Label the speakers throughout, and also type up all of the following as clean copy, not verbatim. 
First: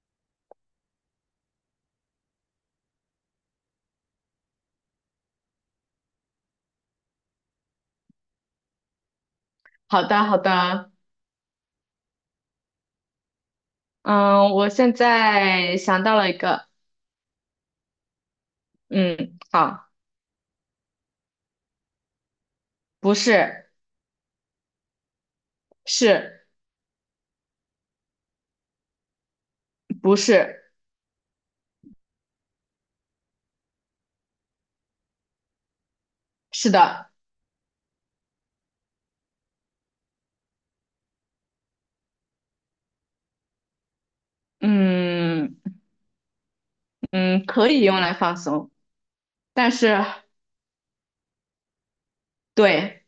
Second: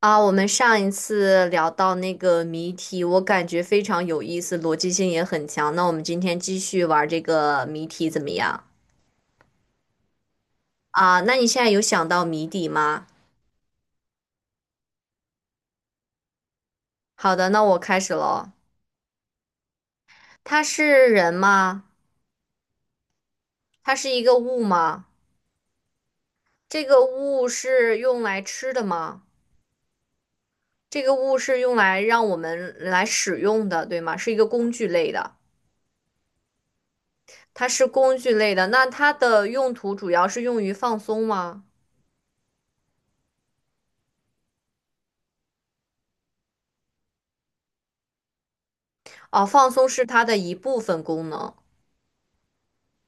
Speaker 1: 啊，我们上一次聊到那个谜题，我感觉非常有意思，逻辑性也很强。那我们今天继续玩这个谜题怎么样？
Speaker 2: 好的，好的。
Speaker 1: 啊，那你现在有想到谜底吗？
Speaker 2: 嗯，我现在想到了一个。
Speaker 1: 好的，那我开始喽。
Speaker 2: 嗯，好。
Speaker 1: 它是人吗？
Speaker 2: 不是。
Speaker 1: 它是一个物吗？
Speaker 2: 是。
Speaker 1: 这个物是用来吃的吗？
Speaker 2: 不是。
Speaker 1: 这个物是用来让我们来使用的，对吗？是一个工具类的，
Speaker 2: 是的。
Speaker 1: 它是工具类的。那它的用途主要是用于放松吗？
Speaker 2: 嗯嗯，可以用来放松，
Speaker 1: 哦，放
Speaker 2: 但
Speaker 1: 松
Speaker 2: 是
Speaker 1: 是它的一部分功能。
Speaker 2: 对。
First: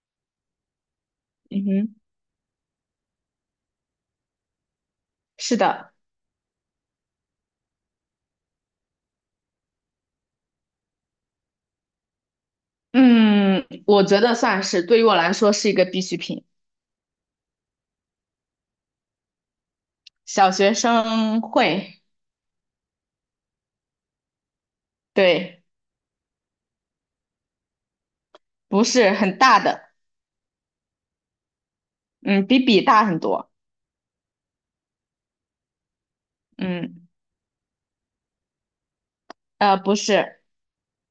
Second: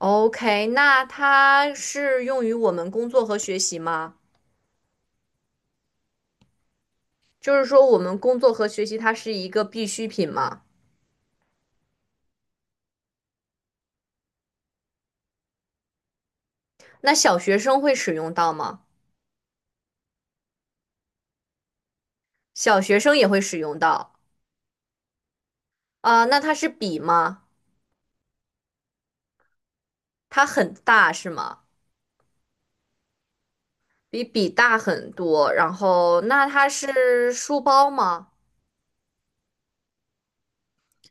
Speaker 1: OK，那
Speaker 2: 嗯
Speaker 1: 它
Speaker 2: 哼，
Speaker 1: 是用于我们工作和学习吗？
Speaker 2: 是的。
Speaker 1: 就是说，我们工作和学习它是一个必需品吗？
Speaker 2: 嗯，我觉得算是对于我来说是一个必需品。
Speaker 1: 那小学生会使用到吗？
Speaker 2: 小学生会。
Speaker 1: 小学生也会使用到。
Speaker 2: 对。
Speaker 1: 啊，那它是笔吗？
Speaker 2: 不是很大的。
Speaker 1: 它很大是吗？
Speaker 2: 嗯，比笔大很多。
Speaker 1: 比笔大很多。然后，那它
Speaker 2: 嗯，
Speaker 1: 是书包吗？
Speaker 2: 不是。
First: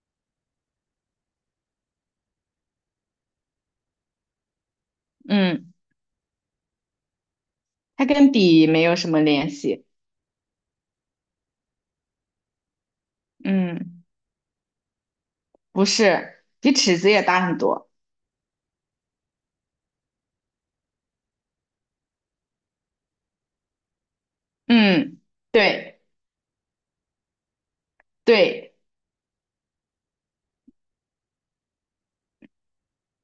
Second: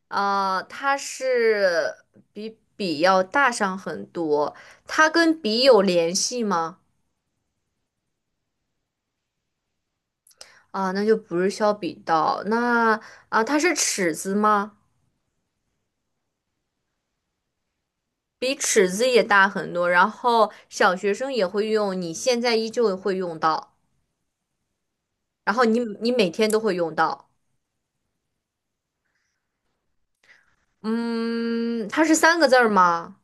Speaker 1: 啊，比笔要大上很多。它跟笔
Speaker 2: 嗯，
Speaker 1: 有联系吗？
Speaker 2: 它跟笔没有什么联系。
Speaker 1: 啊，那就不是削笔刀。啊，它是
Speaker 2: 嗯。
Speaker 1: 尺子吗？
Speaker 2: 不是，比尺子也大很多。
Speaker 1: 比尺子也大很多，然后小学生也会用，你现在依旧会用到，
Speaker 2: 嗯，
Speaker 1: 然后你
Speaker 2: 对
Speaker 1: 你每天都会用到。
Speaker 2: 对。
Speaker 1: 嗯，它是三个字儿吗？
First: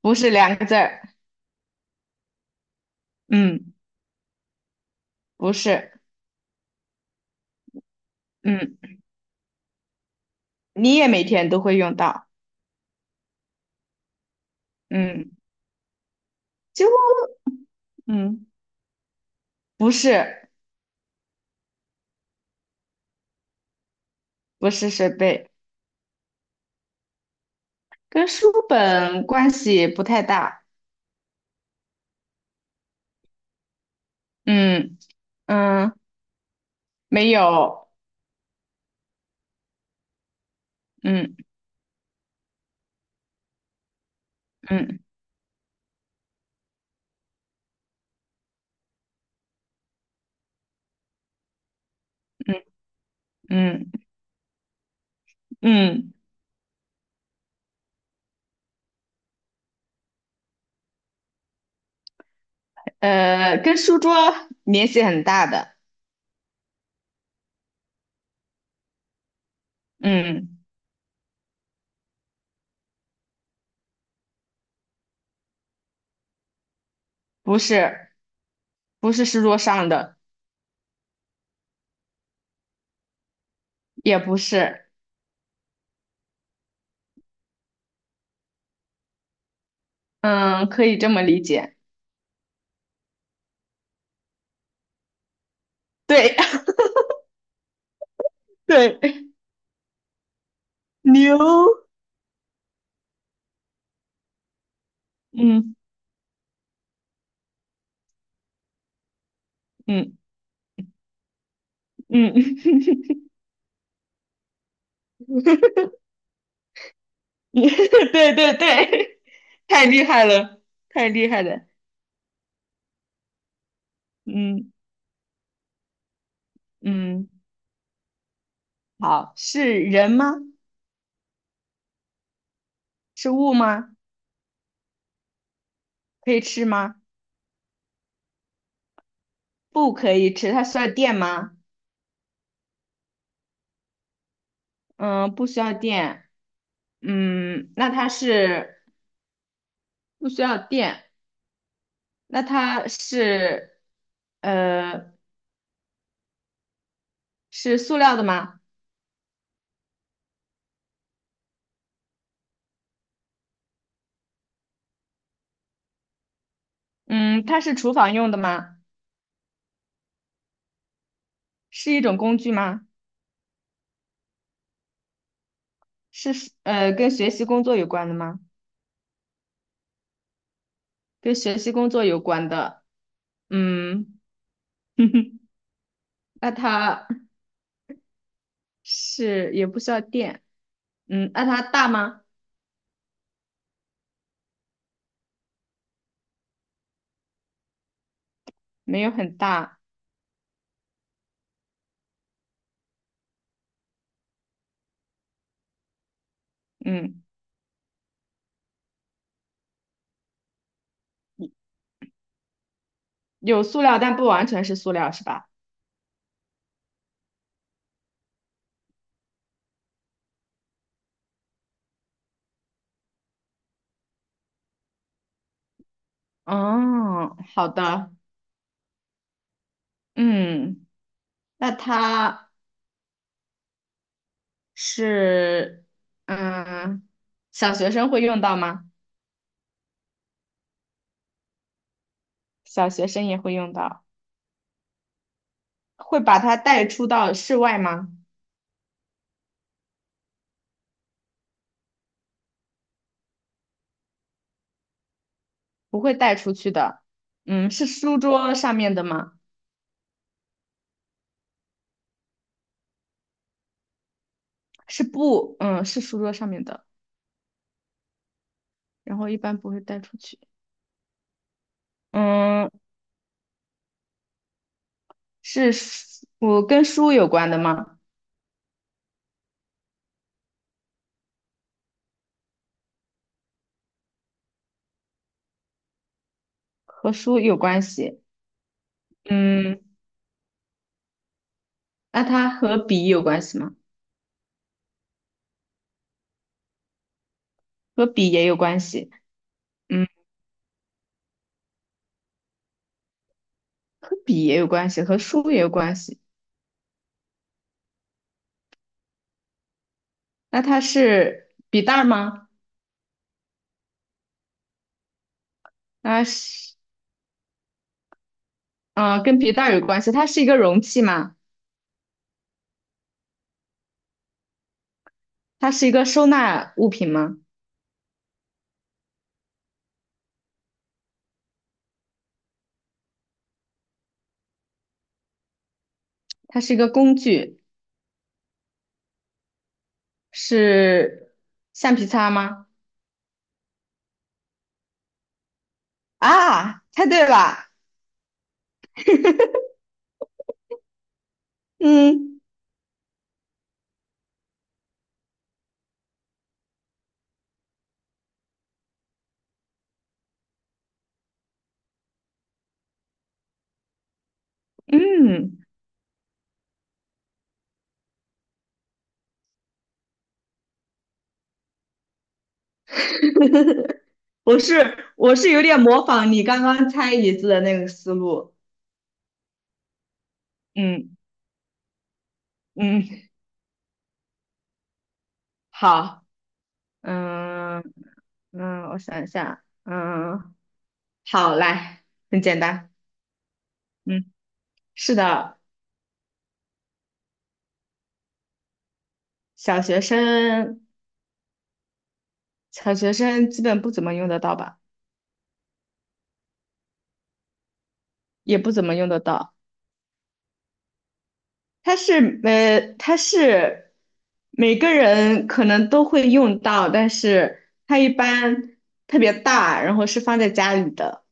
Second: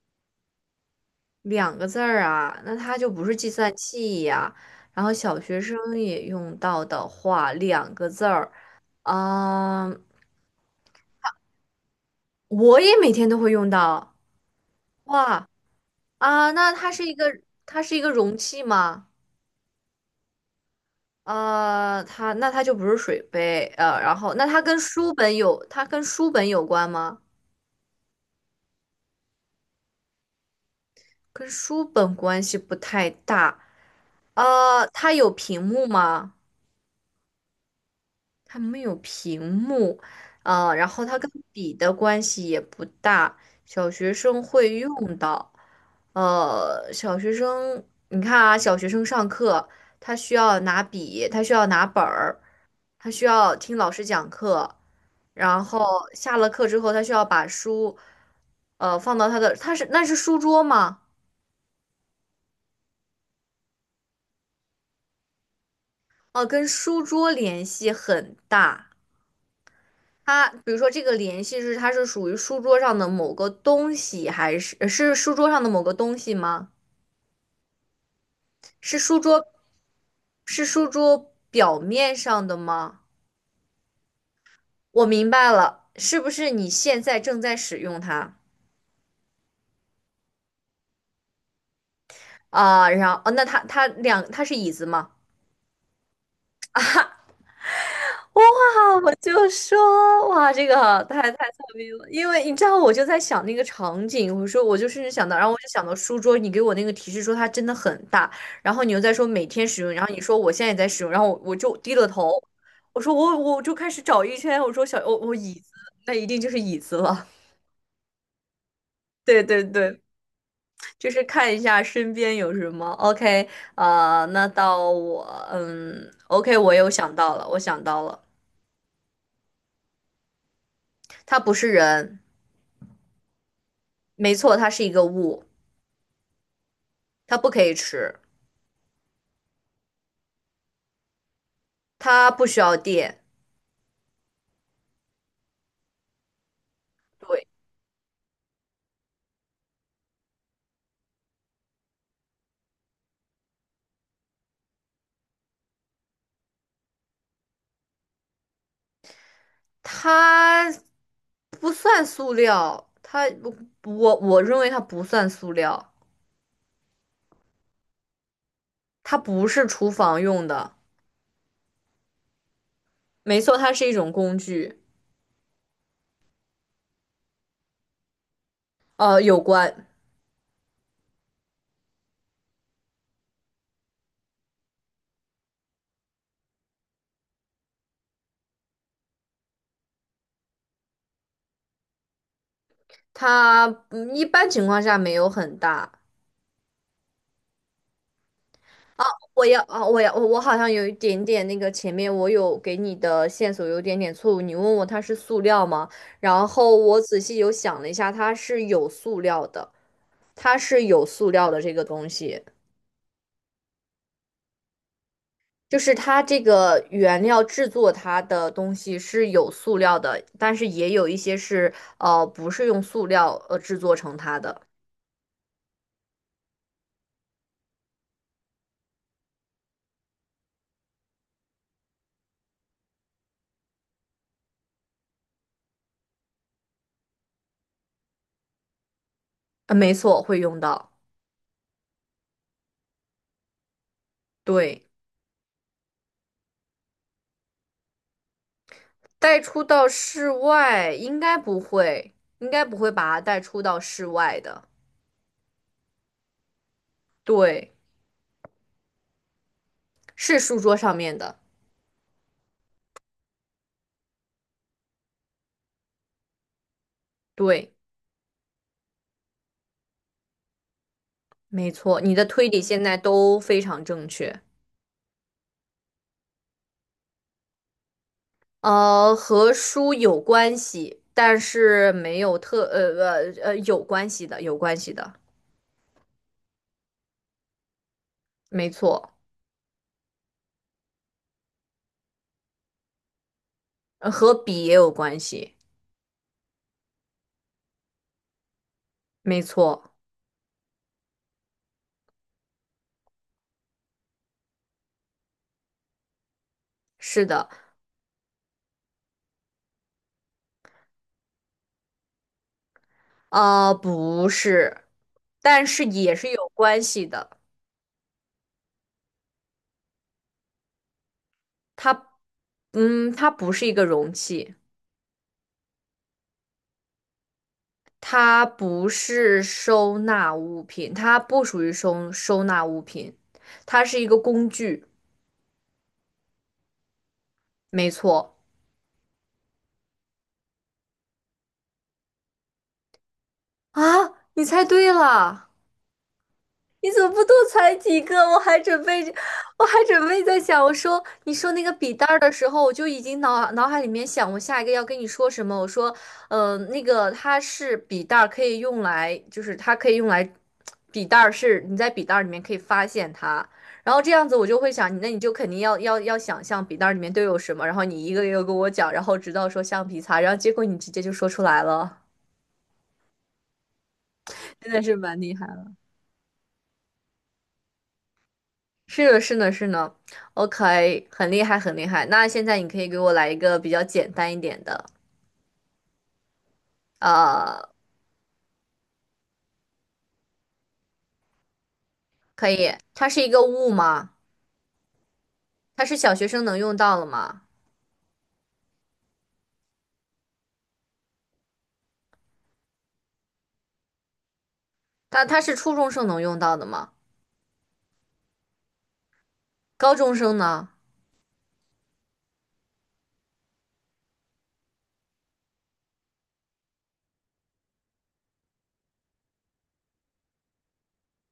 Speaker 2: 不是两个字儿。
Speaker 1: 两个字儿啊，那它就不是计
Speaker 2: 嗯，
Speaker 1: 算器呀。然后小
Speaker 2: 不
Speaker 1: 学生
Speaker 2: 是。
Speaker 1: 也用到的话，两个字儿，
Speaker 2: 嗯，
Speaker 1: 嗯，
Speaker 2: 你也每天都会用到。
Speaker 1: 我也每天都会用到。
Speaker 2: 嗯，
Speaker 1: 哇啊，那
Speaker 2: 就
Speaker 1: 它是一个容
Speaker 2: 嗯，
Speaker 1: 器吗？
Speaker 2: 不是，
Speaker 1: 那它就不是水杯。然后那
Speaker 2: 不是设备，
Speaker 1: 它跟书本有关吗？
Speaker 2: 跟书本关系不太大。
Speaker 1: 跟书本关系不太大。
Speaker 2: 嗯
Speaker 1: 它有屏幕
Speaker 2: 嗯，
Speaker 1: 吗？
Speaker 2: 没有。
Speaker 1: 它没有屏幕。然后它跟
Speaker 2: 嗯
Speaker 1: 笔的关系也不大，小学生会
Speaker 2: 嗯
Speaker 1: 用到。小学生，你看啊，小学生上课，他需要拿笔，他需要拿本儿。
Speaker 2: 嗯
Speaker 1: 他需要听老
Speaker 2: 嗯
Speaker 1: 师讲课，然后
Speaker 2: 嗯，
Speaker 1: 下了课之后，他需要把书，放到他的，那是书桌吗？
Speaker 2: 跟书桌联系很大的。
Speaker 1: 哦，跟书桌联系很大。他
Speaker 2: 嗯，
Speaker 1: 比如说这个联系它是属于书桌上的某个东西，还是是书桌上的某个东西吗？
Speaker 2: 不是，
Speaker 1: 是
Speaker 2: 不
Speaker 1: 书
Speaker 2: 是
Speaker 1: 桌
Speaker 2: 书桌上的，
Speaker 1: 是书桌表面上的吗？
Speaker 2: 也不是。
Speaker 1: 我明白了，是不是你现在正在使用它
Speaker 2: 嗯，可以这么理解。
Speaker 1: 啊？然后哦，那他是椅子吗？
Speaker 2: 对
Speaker 1: 哇，
Speaker 2: 对，
Speaker 1: 我就说哇，这个太
Speaker 2: 牛。
Speaker 1: 太聪明了，因为你知道，我就在想那个场景，我说我就甚至想到，然后我就
Speaker 2: 嗯
Speaker 1: 想到书桌，你给我那个提示说它真的很大，然后你又在说每天使用，然后
Speaker 2: 嗯
Speaker 1: 你说我现在也在使用，然后我就低了头，
Speaker 2: 嗯，
Speaker 1: 我说我就开始找一圈，我说小我我椅子，那一定就是椅子了。
Speaker 2: 对对对，
Speaker 1: 对对
Speaker 2: 太
Speaker 1: 对，
Speaker 2: 厉害了，太
Speaker 1: 就是
Speaker 2: 厉害
Speaker 1: 看一
Speaker 2: 了。
Speaker 1: 下身边有什么。OK，那
Speaker 2: 嗯
Speaker 1: 到我。OK，我又想
Speaker 2: 嗯，
Speaker 1: 到了，我想到了。
Speaker 2: 好，是人吗？
Speaker 1: 它不是人。
Speaker 2: 是物吗？
Speaker 1: 没错，它是一个物。
Speaker 2: 可以吃吗？
Speaker 1: 它不可以吃。
Speaker 2: 不可以吃，它需要电吗？
Speaker 1: 它不需要电。
Speaker 2: 嗯，不需要电。
Speaker 1: 对，
Speaker 2: 嗯，那它是不需要电，那它是呃是塑料的吗？
Speaker 1: 它不算塑料。我认为它不算塑料。
Speaker 2: 嗯，它是厨房用的吗？
Speaker 1: 它不是厨房用的。
Speaker 2: 是一种工具吗？
Speaker 1: 没错，它是一种工具。
Speaker 2: 是跟学习工作有关的吗？
Speaker 1: 有关。
Speaker 2: 跟学习工作有关的。嗯，那它是也不需要电。嗯，那它大吗？
Speaker 1: 它一般情况下没有很大。
Speaker 2: 没有很
Speaker 1: 我要
Speaker 2: 大。
Speaker 1: 啊，我要我我好像有一点点那个前面我有给你的线索有点点错误，你问我它是塑料吗？然后我仔
Speaker 2: 嗯，
Speaker 1: 细有想了一下，它是有塑料的，它是有塑料的这个东西。
Speaker 2: 有塑料，但不完全是塑料，是吧？
Speaker 1: 就是它这个原料制作它的东西是有塑料的，但是也有一些是不是用塑料制作成它的。
Speaker 2: 哦，好的。嗯，那它是，嗯，小学生会用到吗？
Speaker 1: 没错，会用到。
Speaker 2: 小学生也会用到。
Speaker 1: 对。
Speaker 2: 会把它带出到室外吗？
Speaker 1: 带出到室外应该不会，应该不会把它带出到室外的。
Speaker 2: 不会带出去的。嗯，
Speaker 1: 对，
Speaker 2: 是书桌上面的吗？
Speaker 1: 是书桌上面的。
Speaker 2: 嗯，是书桌上面的，
Speaker 1: 对，
Speaker 2: 然后一般不会带出去。
Speaker 1: 没错，你的推理
Speaker 2: 嗯，
Speaker 1: 现在都非常正确。
Speaker 2: 是书，我跟书有关的吗？
Speaker 1: 和书有关系，但是没有特有关系的，有关系的。
Speaker 2: 和书有关系。
Speaker 1: 没错。
Speaker 2: 嗯，那它和笔有关系吗？
Speaker 1: 和笔也有关系。
Speaker 2: 和笔也有关系。
Speaker 1: 没错，
Speaker 2: 嗯，和笔也有关系，和书也有关系。
Speaker 1: 是的。
Speaker 2: 那它是笔袋儿吗？
Speaker 1: 不是，但是也
Speaker 2: 那
Speaker 1: 是有
Speaker 2: 是，
Speaker 1: 关系的。
Speaker 2: 嗯、跟笔袋儿有关系。它是一个容器吗？
Speaker 1: 它，它不是一个容器。
Speaker 2: 它是一个收纳物品吗？
Speaker 1: 它不是收纳物品，它不属于收纳物品。它是一个工具。
Speaker 2: 它是一个工具。
Speaker 1: 没错。
Speaker 2: 是橡皮擦吗？
Speaker 1: 啊，你猜对了。
Speaker 2: 啊，
Speaker 1: 你怎
Speaker 2: 猜
Speaker 1: 么不
Speaker 2: 对
Speaker 1: 多
Speaker 2: 了。
Speaker 1: 裁几个？我还准备在想，我说你说那个笔袋儿的
Speaker 2: 嗯
Speaker 1: 时候，我就已经脑海里面想我下一个要跟你说什么。我说，那个它是笔袋儿，可以用来，就是它可以用来，笔袋儿是你在笔袋儿里面可以发现它。然后这样子我就会想，那你就肯定
Speaker 2: 嗯，
Speaker 1: 要想象笔袋儿里面都有什么，然后你一个一个跟我讲，然后直到说橡皮擦，然后结果你直接就说出来了。
Speaker 2: 我
Speaker 1: 真
Speaker 2: 是
Speaker 1: 的是蛮厉
Speaker 2: 我是有
Speaker 1: 害。
Speaker 2: 点模仿你刚刚猜椅子的那个思路。
Speaker 1: 是的，是的，是的，OK，
Speaker 2: 嗯
Speaker 1: 很厉害，很厉害。那现在你可以给我
Speaker 2: 嗯，
Speaker 1: 来一个比较简单一点的。
Speaker 2: 好。
Speaker 1: 呃，
Speaker 2: 嗯嗯，我想一下。嗯，好，来，很
Speaker 1: 可
Speaker 2: 简
Speaker 1: 以。
Speaker 2: 单。
Speaker 1: 它是一个物吗？
Speaker 2: 嗯，是的。
Speaker 1: 它是小学生能用到的吗？
Speaker 2: 小学生，小学生基本不怎么用得到吧，
Speaker 1: 它是初中生能用到的吗？
Speaker 2: 也不怎么用得到。
Speaker 1: 高中生呢？
Speaker 2: 它是每个人可能都会用到，但是它一般特别大，然后是放在家里的，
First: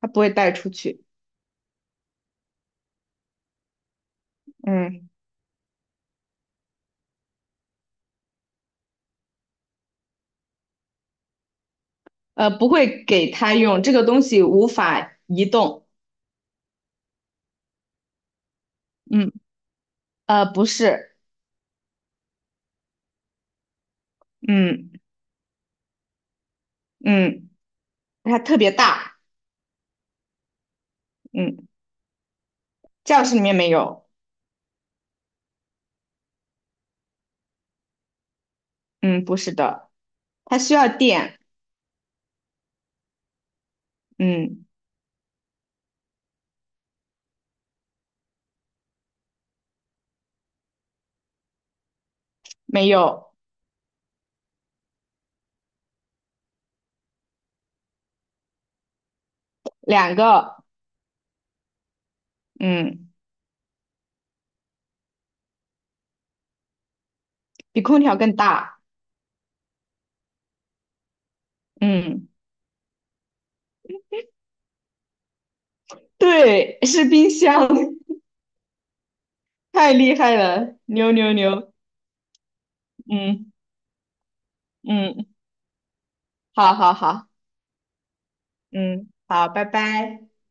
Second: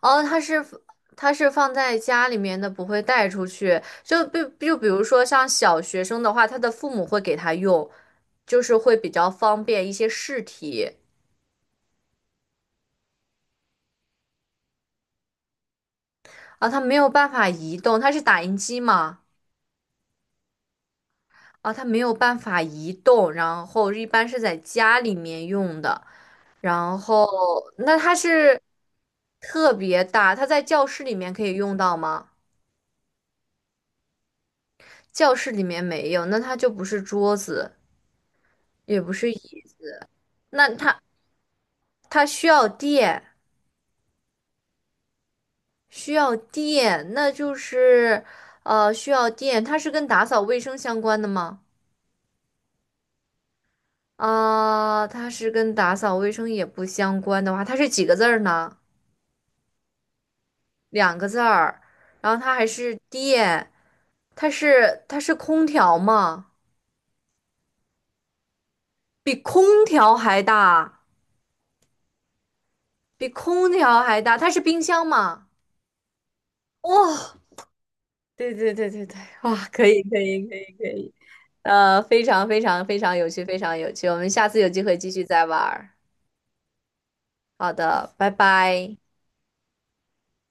Speaker 2: 它不
Speaker 1: 哦，
Speaker 2: 会带出去。
Speaker 1: 它是放在家里面的，不会带出去。就比如
Speaker 2: 嗯
Speaker 1: 说像小学生的话，他的父母会给他用，就是会比较方便一些试题
Speaker 2: 不会给他用，这个东西无法移动。
Speaker 1: 啊。他没有办法移动，它是打印机吗？
Speaker 2: 嗯不是。
Speaker 1: 啊，它没有办法移动，然后一般是在
Speaker 2: 嗯
Speaker 1: 家里面用的，然后
Speaker 2: 嗯，
Speaker 1: 那它
Speaker 2: 它特
Speaker 1: 是
Speaker 2: 别大。
Speaker 1: 特别大，它在教室里面可以
Speaker 2: 嗯，
Speaker 1: 用到吗？
Speaker 2: 教室里面没有。
Speaker 1: 教室里面没有，那它就不是桌子，也不
Speaker 2: 嗯，
Speaker 1: 是
Speaker 2: 不是
Speaker 1: 椅
Speaker 2: 的，
Speaker 1: 子。
Speaker 2: 它
Speaker 1: 那
Speaker 2: 需要
Speaker 1: 它
Speaker 2: 电。
Speaker 1: 它需要电，
Speaker 2: 嗯，
Speaker 1: 需要电，那就是需要电。它是跟打扫卫生相关的吗？
Speaker 2: 没有，
Speaker 1: 啊、它是跟打扫卫生也不相关的话，它是几个字儿呢？
Speaker 2: 两个。
Speaker 1: 两个字儿，然后它还是
Speaker 2: 嗯，
Speaker 1: 电，它是空调吗？
Speaker 2: 比空调更大。
Speaker 1: 比空调还大，
Speaker 2: 嗯。
Speaker 1: 比空调还大，它是冰箱吗？
Speaker 2: 对，是冰
Speaker 1: 哦，
Speaker 2: 箱。
Speaker 1: 对对对对对，哇，可
Speaker 2: 太
Speaker 1: 以
Speaker 2: 厉
Speaker 1: 可
Speaker 2: 害
Speaker 1: 以可以
Speaker 2: 了，
Speaker 1: 可
Speaker 2: 牛
Speaker 1: 以。
Speaker 2: 牛牛。
Speaker 1: 非常非常非常有趣，
Speaker 2: 嗯
Speaker 1: 非常有趣，我们下次有机会继续
Speaker 2: 嗯，
Speaker 1: 再玩儿。
Speaker 2: 好好好。
Speaker 1: 好的，拜拜。
Speaker 2: 嗯，好，拜拜。